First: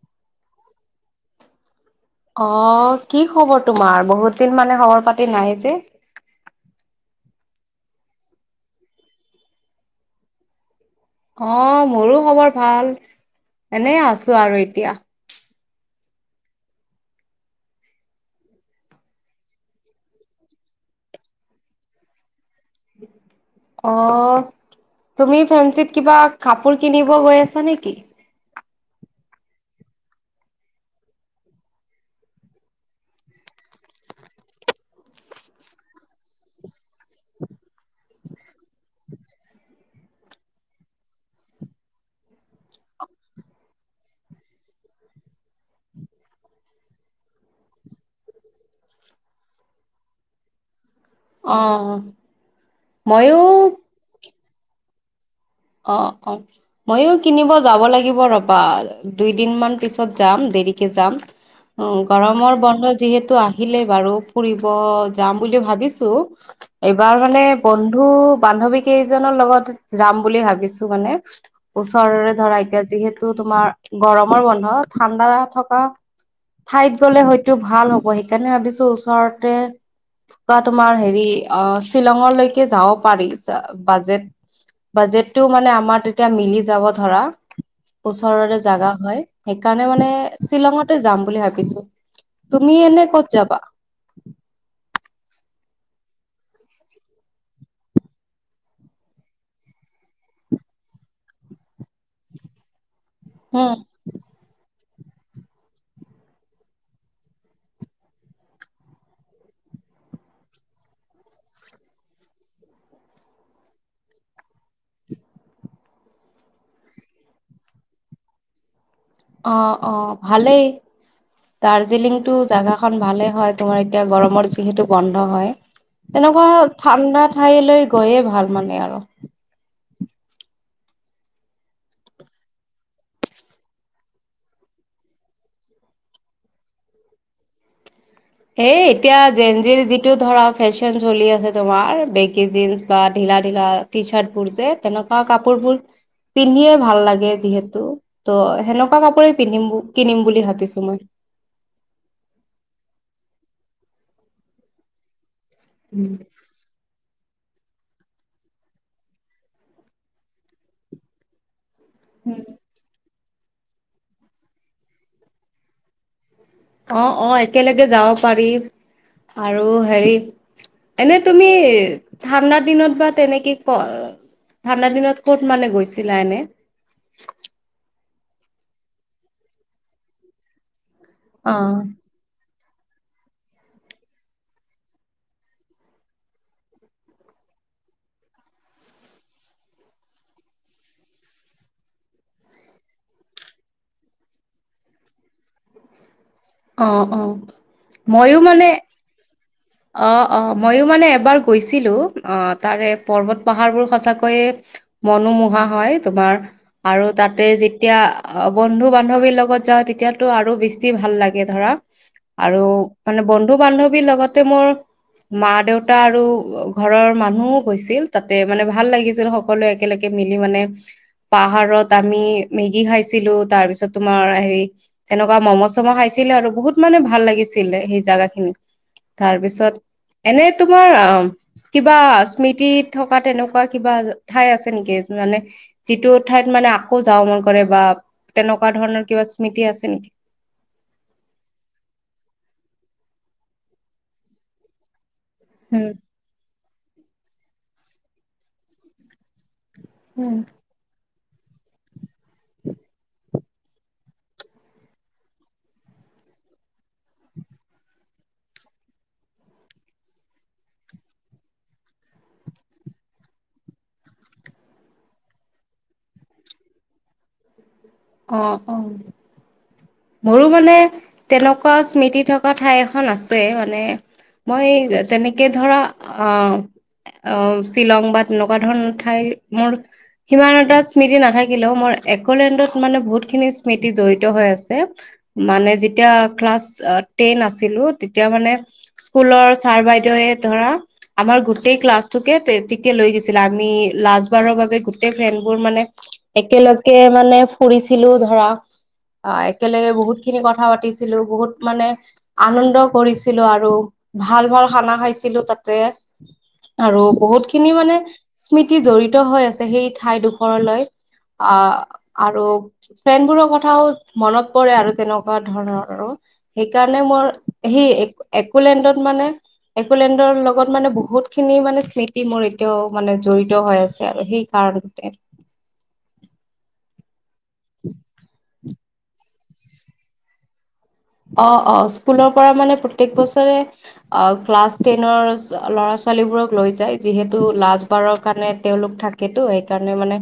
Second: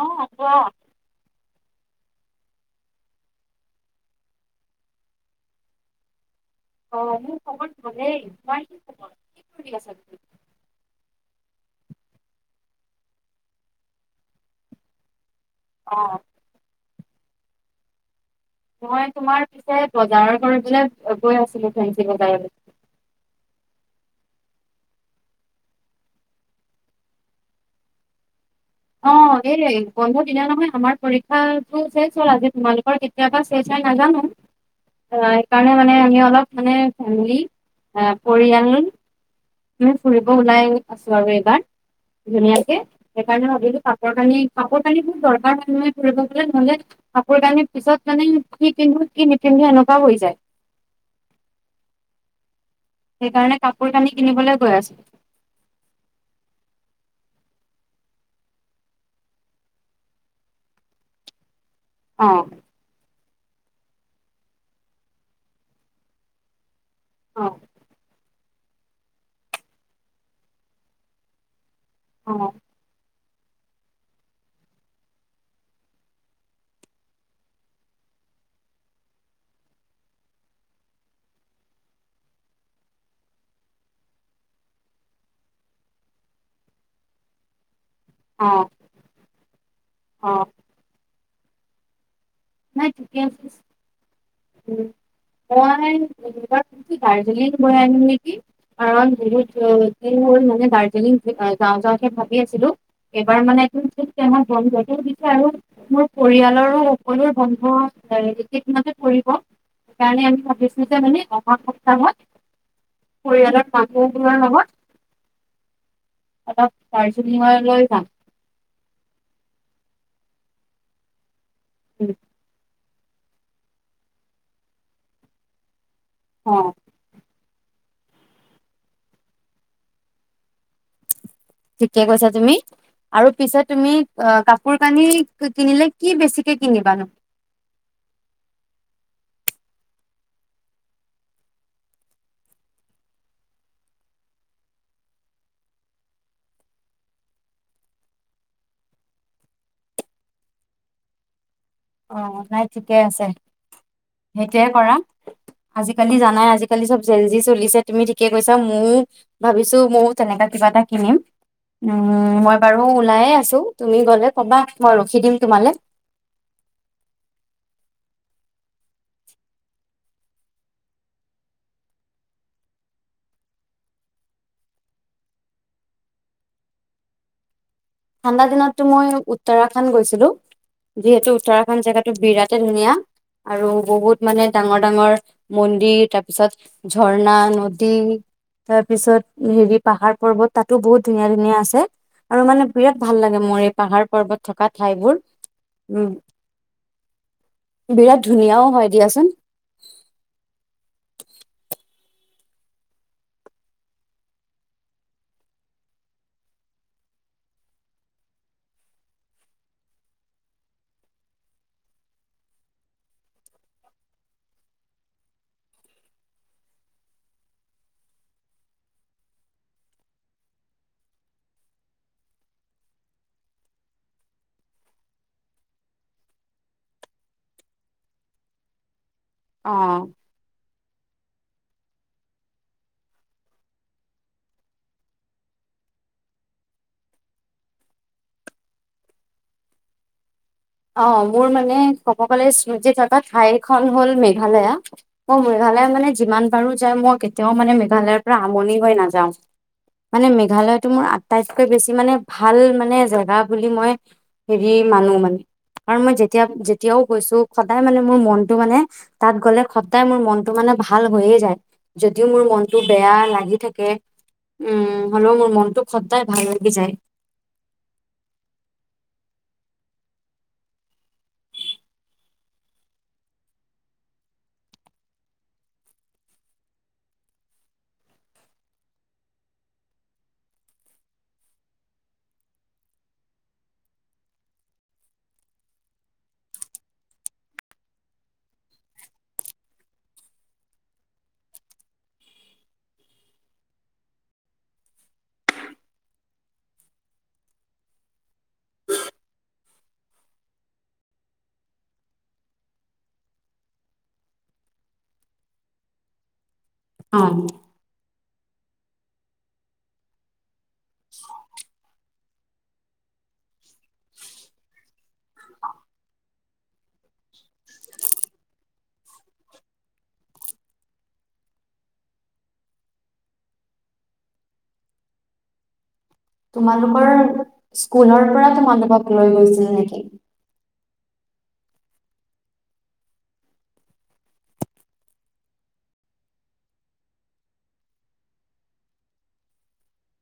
অ' কোৱা। [inaudible] অহ' কি খবৰ তোমাৰ? বহুত দিন মানে খবৰ পাতি নাই যে অ', মোৰ খবৰ ভালেই, তোমাৰ কি খবৰ? কি কৰি আছা তুমি? অ', মোৰো খবৰ ভাল, এনে আছো আৰু এতিয়া। অ'। মই তোমাৰ পিছে বজাৰৰ কৰি পেলাই গৈ আছিলো ফেঞ্চি বজাৰলৈ। অ'। তুমি ফেঞ্চিত কিবা কাপোৰ কিনিব গৈ আছা নেকি? অ', এই বন্ধ দিলে নহয় আমাৰ পৰীক্ষা টো শেষ হ'ল আজি তোমালোকৰ কেতিয়াবা শেষ হয় নাজনু [unintelligible] সেইকাৰণে মানে আমি অলপ মানে ফেমিলি পৰিয়াল [inaudible] [unintelligible] ফুৰিব ওলাই আছো আৰু এইবাৰ, ধুনীয়াকে সেইকাৰণে [unintelligible] কাপোৰ কানি, কাপোৰ কানিবোৰ দৰকাৰ হয় নহয় ফুৰিব গ'লে, নহ'লে কাপোৰ কানি পিছত মানে কি পিন্ধো কি নিপিন্ধো এনেকুৱা হৈ যায়। অ'। ময়ো সেইকাৰণে কাপোৰ কানি কিনিবলৈ গৈ আছো। অ', অ', ময়ো কিনিব যাব লাগিব ৰবা, দুইদিন মান পিছত যাম। দেৰিকে যাম, অ গৰমৰ বন্ধ যিহেতু টো আহিলে বাৰু ফুৰিব যাম বুলি ভাবিছো। এইবাৰ মানে বন্ধু-বান্ধৱী কেইজনৰ লগত যাম বুলি ভাবিছো মানে। ওচৰৰে ধৰা এতিয়া যিহেতু তোমাৰ গৰমৰ বন্ধ, ঠাণ্ডা থকা ঠাইত গ'লে হয়তো ভাল হ'ব, সেইকাৰণে ভাবিছো ওচৰতে বা তোমাৰ হেৰি অ', শ্বিলঙলৈকে যাব পাৰি বাজেট বাজেতটো মানে আমাৰ তেতিয়া মিলি যাব ধৰা। ওচৰৰে অ জাগা হয়, সেইকাৰণে মানে অ শ্বিলঙতে যাম বুলি ভাবিছো। তুমি নাই এনে ঠিকে ক'ত আছে যাবা? মই [unintelligible] গাৰ্জিলিং গৈ আহিম নেকি। কাৰণ [unintelligible] হল মানে, দাৰ্জিলিং যাওঁ যাওঁকে ভাবি আছিলো। উম, এইবাৰ মানে [unintelligible] দিছে আৰু মোৰ পৰিয়ালৰো সকলৰ বন্ধ একেইদিনতে পৰিব। সেইকাৰণে আমি ভাবিছোঁ যে মানে অহা সপ্তাহত পৰিয়ালৰ মানুহবোৰৰ লগত অলপ দাৰ্জিলিং লৈ যাম। অ-অ, ' ভালেই দাৰ্জিলিংটো জাগা খন ভালে হয় তোমাৰ এতিয়া গৰমৰ যিহেতু বন্ধ হয়। অ তেনেকুৱা ঠাণ্ডা ঠাইলৈ গৈয়ে ভাল মানে আৰু কেটিয়া গৈছা তুমি। আৰু পিছে তুমি কাপোৰ কানি কিনিলে কি বেছিকে কিনিবানো? [inaudible] হেই এতিয়া জেিৰ যিটো ধৰা ফেশ্বন চলি আছে তোমাৰ বেকি জন্ বা লালা টি চাৰ্ট বোৰ যে তেনেকুৱা কাপোৰ বোৰ। পিন্ধিয়ে ভাল লাগে যিহেতু ত' সেনেকুৱা কাপোৰেই পিন্ধিম কিনিম বুলি ভাবিছো মই। [inaudible] অ, ' নাই ঠিকে আছে সেইটয়ে কৰা। আজিকালি জানাই আজিকালি চব জেলজি। চলিছে তুমি ঠিকে কৈছা ময়ও ভাবিছো ময়ও তেনেকা কিবা এটা কিনিম। উম, মই বাৰু ওলাইে আছো তুমি গলে কবা মই ৰখি দিম তোমালে। অ-অ, ' একেলগে যাব পাৰি আৰু হেৰি এনে তুমি ঠাণ্ডাৰ দিনত বা তেনেকে ক ঠাণ্ডাৰ দিনত ক'ত মানে গৈছিলা এনে? ঠাণ্ডা দিনততো মই উত্তৰাখণ্ড গৈছিলো যিহেতু অ উত্তৰাখণ্ড জেগাতটো বিৰাট িয়া [unintelligible] আৰু বহুত মানে ডাঙৰ ডাঙৰ মন্দিৰ তাৰপিছত ঝৰ্ণা নদী তাৰ পিছত হেৰি পাহাৰ পৰ্বত তাতো বহুত ধুনীয়া ধুনীয়া আছে আৰু মানে বিৰাট ভাল লাগে মোৰ এই পাহাৰ পৰ্বত থকা ঠাইবোৰ উম, অ-অ', বিৰাট ময়ো ধুনীয়াও মানে হয় দিয়াচোন অ-অ', ময়ো মানে এবাৰ গৈছিলো অ তাৰে পৰ্বত পাহাৰবোৰ সঁচাকৈয়ে। মনোমোহা হয় তোমাৰ আৰু তাতে যেতিয়া বন্ধু বান্ধৱীৰ লগত। যা তেতিয়াতটো আৰু বেছি ভাল লাগে ধৰা আৰু মানে বন্ধু বান্ধৱীৰ লগত মোৰ মা দেউতা আৰু ঘৰৰ মানুহও গৈছিল তাতে মানে ভাল লাগিছিল সকলোৱে একেলগে মিলি মানে, পাহাৰত আমি মেগী খাইছিলো তাৰ পিছত তোমাৰ হে তেনেকুৱা ম'ম' চম' খাইছিলো। আৰু বহুত মানে ভাল লাগিছিলে সেই জোগা খিনি তাৰপিছত অ এনে াৰ অ [unintelligible] কিবা স্মৃতিত থকা তেনেকুৱা কিবা ঠাই আছে নেকি মানে যিটো ঠাইত মানে মানে আকৌ যাওঁ মন কৰে বা তেনেকুৱা ধৰণৰ কিবা স্মৃতি আছে নেকি? অ, ' মোৰ মানে কককালৰ স্মৃতি থকা ঠাইখন হল মেঘালয়। মই মেঘালয় উম মানে যিমান পাৰো যায় মই কেতিয়াও মানে মেঘালয়ৰ পৰা আমনি হৈ নাযাওঁ। মানে উম, মেঘালয়তটো মোৰ আটাইতকৈ বেছি মানে ভাল মানে জেগা। বুলি মই হেৰি মানো মানে কাৰ মই যেতিয়া যেতিয়াও গৈছো সদায় মানে মোৰ মনতটো মানে তাত গ'লে সদায় মোৰ মনতটো মান মানে ভাল হৈয়ে যায় যদিও মোৰ মনতটো বেয়া লাগি থাকে। উম, হলেও মোৰ মনটো খদদায় ভাল লাগি যায়। অ'-অ'। মোৰো মানে তেনেকুৱা স্মৃতি থকা ঠাই এখন আছে মানে। মই তেনেকে ধৰা আ অ' শ্বিলং বা তেনেকুৱা ধৰণৰ ঠাই মোৰ সিমান এটা স্মৃতি নাথাকিলেও মোৰ একলেণ্ডত। মোৰ মানে বহুত খিনি স্মৃতি জৰিত হৈ আছে মানে যেতিয়া ক্লাছ টেন আছিল। লু তেতিয়া মানে স্কুলৰ ছাৰ বাইদেউৱে ধৰা আমাৰ গোটেই ক্লাছটোকে তে-তোক লৈ গৈছিলে আমি লাষ্টবাৰৰ বাবে গোটেই ফ্ৰেণ্ডবোৰ মানে একেলগে মানে। ফুৰিছিলো ধৰা অ একেলগে বহুতখিনি কথা পাতিছিলো, বহুত মানে আনন্দ কৰিছিলো আৰু ভাল ভাল খানা খাইছিলো তাতে আৰু অ বহুতখিনি মানে স্মৃতি জড়িত হৈ আছে সেই ঠাইডোখৰলৈ আহ আৰু ফ্ৰেণ্ডবোৰৰ কথাও মনত পৰে আৰু তেনেকুৱা ধৰণৰ আৰু সেইকাৰণে ম কৰ সেই এ একোলেণ্ডত মানে, একোলেণ্ডৰ লগত মানে বহুতখিনি মানে স্মৃত মোৰ এতিয়াও মানে জড়িত হৈ আছে আৰু সেই কাৰণতে। তোমালোকৰ স্কুলৰ পৰা তোমালোকক লৈ গৈছিল নেকি? অ', অ', স্কুলৰ পৰা মানে প্ৰত্যেক বছৰে অ', ক্লাছ টেনৰ ল'ৰা ছোৱালীবোৰক লৈ যায় যিহেতু লাষ্টবাৰৰ কাৰণে তেওঁলোক থাকেতো সেইকাৰণে মানে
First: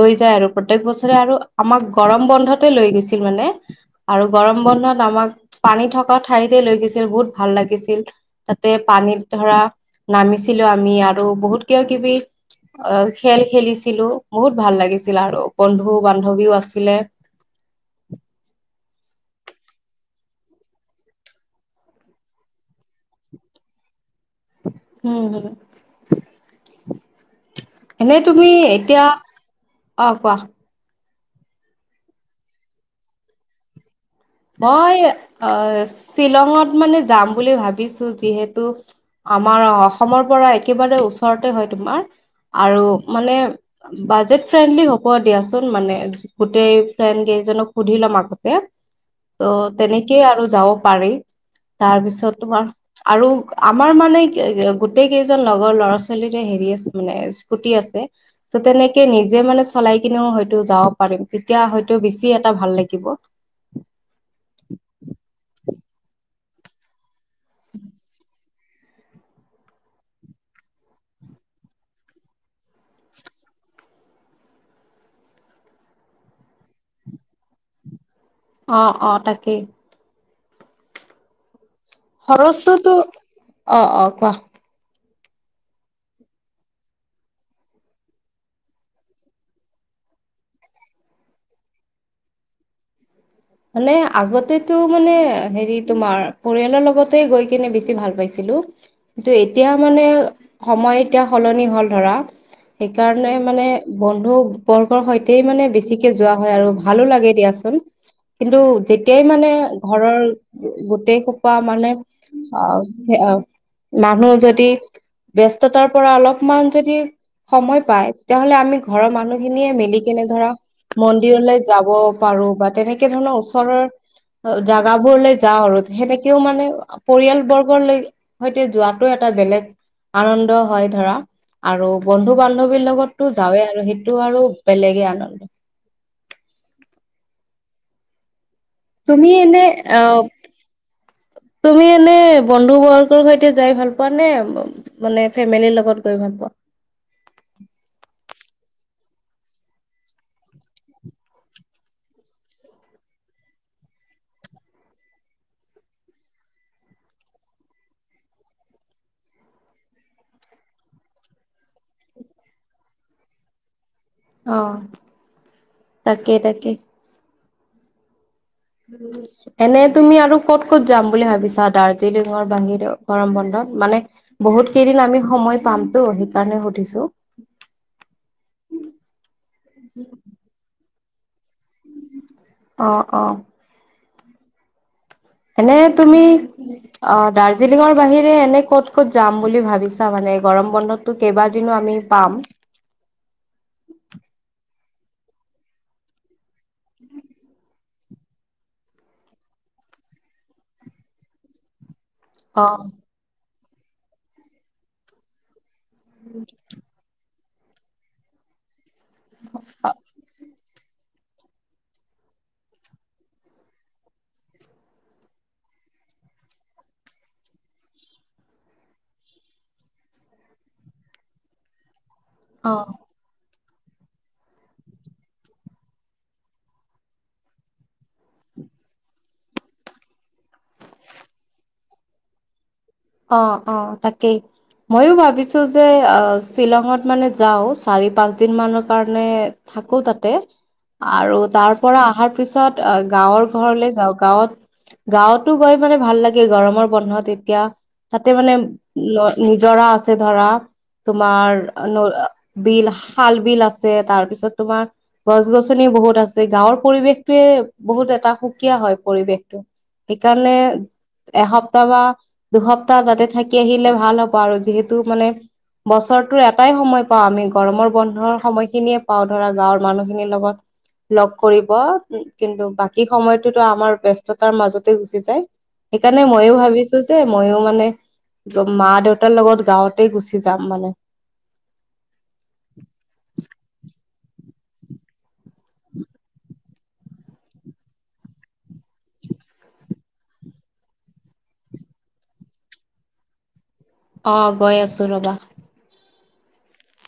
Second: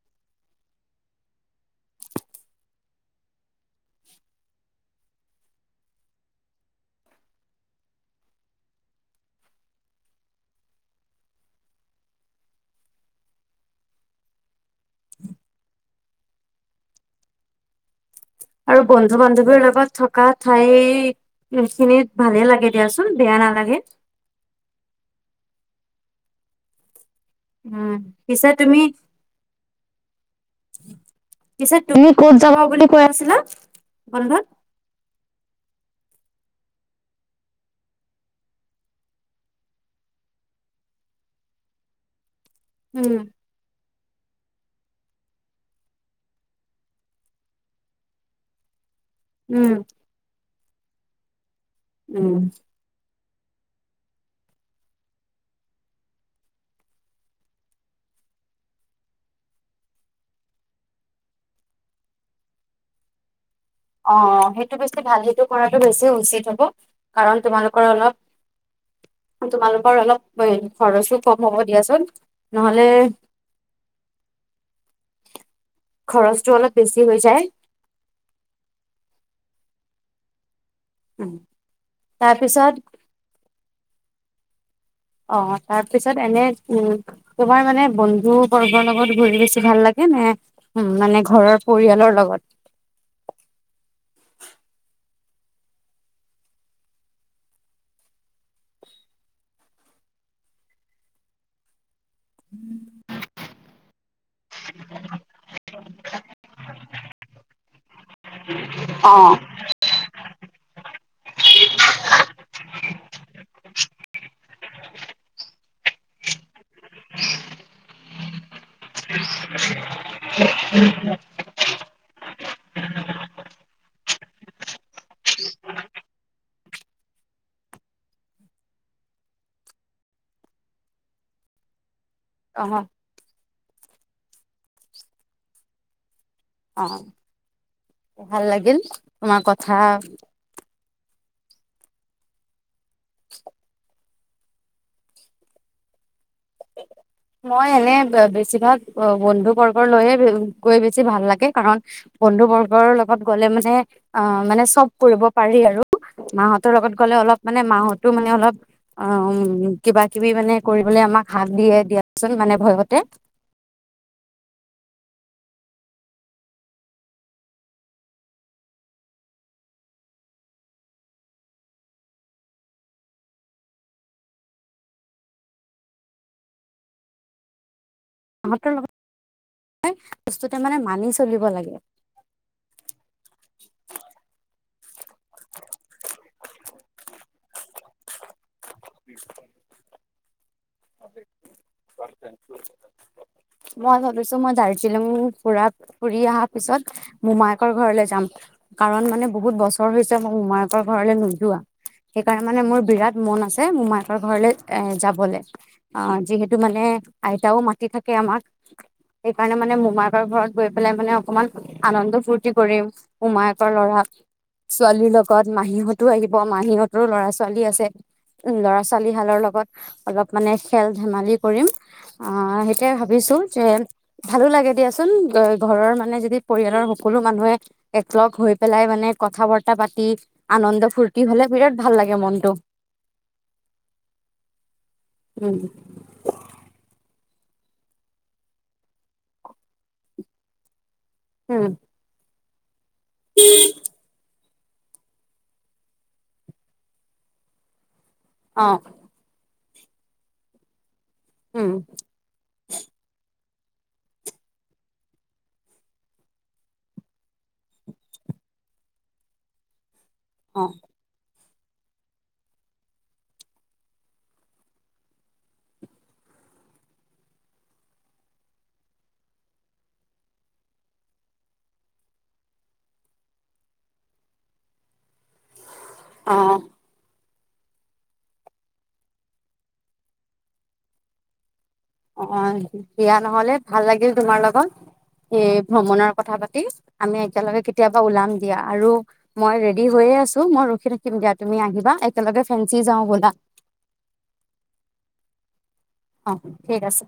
লৈ যায়। আৰু প্ৰত্যেক বছৰে আৰু আমাক গৰম বন্ধতে লৈ গৈছিল মানে আৰু গৰম বন্ধত আমাক পানী থকা ঠাইতে লৈ গৈছিল, বহুত ভাল লাগিছিল। তাতে পানীত ধৰা নামিছিলো আমি আৰু বহুত কিবা কিবি অ', খেল খেলিছিলো বহুত ভাল লাগিছিল আৰু বন্ধু বান্ধৱীও আছিলে। [inaudible] আৰু বন্ধু বান্ধৱীৰ লগত থকা ঠাই এইখিনিত ভালে লাগে দিয়াচোন, বেয়া নালাগে। উম, হো। উম এনেই তুমি পিছে এতিয়া, অ', কোৱা? পিছে তুমি ক'ত যাবা বুলি কৈ আছিলা? বন্ধত অ', এই [unintelligible] শ্বিলঙত মানে যাম বুলি ভাবিছো যিহেতু, আমাৰ অসমৰ পৰা একেবাৰে ওচৰতে হয় তোমাৰ আৰু উম মানে বাজেট ফ্ৰেণ্ডলি হ'ব দিয়াচোন মানে, গোটেই ফ্ৰেণ্ডকেইজনক সুধি ল'ম আগতে। উম ত' তেনেকেই আৰু যাব পাৰি উম তাৰপিছত তোমাৰ আৰু আমাৰ মানে কি গোটেই কেইজন লগৰ ল'ৰা ছোৱালীৰে হেৰি আছে মানে স্কুটি আছে। ত', তেনেকে নিজে মানে চলাই কিনেও হয়তো যাব পাৰিম, তেতিয়া হয়তো বেছি এটা ভাল লাগিব। অ' সেইটো বেছি ভাল, সেইটো কৰাটো বেছি উচিত হ'ব। কাৰণ তোমালোকৰ অলপ কাৰণ তোমালোকৰ অলপ এ, খৰচো কম হ'ব দিয়াচোন, নহ'লে [inaudible] খৰচটো অলপ বেছি হৈ যায়। অ' অ' তাকেই। উম। খৰচটোতো অ'অ'কোৱা? অ' তাৰপিছত এনে উম, তোমাৰ মানে বন্ধুবৰ্গৰ লগত ঘূৰি আছোঁ ভাল লাগে? এই নাই মানে ঘৰৰ পৰিয়ালৰ লগত। [inaudible] মানে আগতেতো মানে হেৰি তোমাৰ পৰিয়ালৰ লগতে গৈ কিনে বেছি ভাল পাইছিলোঁ। কিন্তু এতিয়া মানে সময় এতিয়া সলনি হ'ল ধৰা। সেইকাৰণে মানে বন্ধুবৰ্গৰ সৈতে মানে বেছিকে যোৱা হয় আৰু ভালো লাগে দিয়াচোন। কিন্তু যেতিয়াই অ'। মানে ঘৰৰ গোটেই সোপা মানে অ'মানুহ যদি ব্যস্ততাৰ পৰা অলপমান যদি সময় পায়, তেতিয়াহ'লে আমি ঘৰৰ মানুহ খিনিয়ে মিলি কেনে ধৰা মন্দিৰলৈ যাব পাৰোঁ বা তেনেকে কে ধৰণৰ ওচৰৰ জেগাবোৰলৈ যাওঁ আৰু সেনেকেও মানে পৰিয়ালবৰ্গ লৈয় সৈতে যোৱাতটো এটা বেলেগ আনন্দ হয় ধৰা, আৰু বন্ধু অ', বান্ধৱীৰ লগতো যাৱে আৰু সেইটো আৰু বেলেগে আনন্দ। অ' ভাল লাগে। তুমি এনে অ' তুমি এনে বন্ধু-বৰ্গৰ সৈতে যাই ভাল পোৱা নে মানে ফেমিলিৰ লগত গৈ ভাল পোৱা মই এনে, বেছিভাগ বন্ধু-বৰ্গৰ লৈয়ে গৈ বেছি ভাল লাগে কাৰণ বন্ধু-বৰ্গৰ লগত গ'লে মানে আ, মানে চব কৰিব পাৰি আৰু মা হতৰ লগত গ'লে অলপ মানে মা হতো মানে অলপ অ' কিবা-কিবি মানে কৰিবলে আমাক হাক দিয়ে দিয়াচোন মানে ভয়তে অ', তাকেই তাকেই। এনে তুমি আৰু ক'ত ক'ত যাম বুলি ভাবিছা দাৰ্জিলিঙৰ বাহিৰেও গৰম বন্ধত? মানে বহুত কেইদিন আমি সময় পামতো সেইকাৰণে সুধিছো। [unintelligible] লগত বস্তুটো মানে মানি চলিব লাগে। অ', অ'। এনে তুমি অ', দাৰ্জিলিঙৰ বাহিৰে এনে ক'ত ক'ত যাম বুলি ভাবিছা। মানে গৰম বন্ধতটো কেইবাদিনো আমি পাম [unintelligible] মই ভাবিছো মই। শ্বিলং ফুৰা ফুৰি অহা পিছত মোমায়েকৰ ঘৰলৈ যাম, কাৰণ মানে বহুত বছৰ। বছৰ হৈছে মই মোমায়কৰ ঘৰলৈ নোযোৱা। সেইকাৰণে অ মানে মোৰ বিৰাট মন আছে মোমায়েকৰ ঘৰলে এ যাবলে। অ', যিহেতু মানে আইতাও মাতি থাকে আমাক সেইকাৰণে মানে মোমায়েকৰ ঘৰত। গৈ পেলাই মানে অকমান আনন্দ ফুৰ্তি কৰিম মোমায়েকৰ ল'ৰা। ছোৱালীৰ লগত মাহীহঁতো আহিব মাহীহঁতৰো ল'ৰা-ছোৱালী আছে। উম, ল'ৰা-ছোৱালী হালৰ লগত অলপ। মানে খেল-ধেমালি কৰিম সেইটোৱেই অ ভাবিছোঁ। যে ভালো লাগে দিয়াচোন, ঘৰৰ মানে যদি পৰিয়ালৰ সকলো মানুহে একলগ হৈ পেলাই মানে কথা বাৰ্তা পাতি আনন্দ ফূৰ্তি হ'লে বিৰাট ভাল লাগে মনটো। অ', অ', তাকেই ময়ো উম, ভাবিছো যে অ' শ্বিলঙত মানে যাওঁ চাৰি পাঁচ দিন মানৰ কাৰণে থাকো তাতে। আৰু উম, তাৰ পৰা অহাৰ পিছত গাঁৱৰ ঘৰলৈ যাওঁ, গাঁৱত গাঁৱতো গৈ মানে ভাল লাগে, গৰমৰ বন্ধত এতিয়া তাতে মানে অ', ন জৰা আছে ধৰা তোমাৰ উম, বিল-শাল বিল আছে তাৰপিছত তোমাৰ গছ-গছনি বহুত আছে, গাঁৱৰ পৰিৱেশটোৱে বহুত এটা সুকীয়া হয় পৰিৱেশটো। সেইকাৰণে অ', এসপ্তাহ বা দুসপ তাতে থাকি আহিলে ভাল হ'ব আৰু যিহেতু মানে বছৰটোৰ এটাই সময় পাওঁ, আমি গৰমৰ বন্ধৰ সময়খিনিয়ে পাওঁ ধৰা গাঁৱৰ মানুহখিনিৰ লগত। লগ কৰিব, কিন্তু বাকী সময়তোতো আমাৰ ব্যস্ততাৰ মাজতে গুচি [unintelligible] সেইকাৰণে ময়ো অ', ভাবিছো যে ময়ো মান মানে মা-দেউতাৰ লগত গাঁৱতে গুচি যাম মানে অ', দিয়া নহ'লে ভাল লাগিল তোমাৰ লগত। এই ভ্ৰমণৰ কথা পাতি আমি একেলগে কেতিয়াবা ওলাম দিয়া, আৰু মই ৰেডি হৈ [unintelligible] আছো মই ৰখি থাকিম দিয়া তুমি আহিবা একেলগে ফেঞ্চি যাওঁ ব'লা। অ', গৈ আছোঁ ৰ'বা। অ', ঠিক আছে।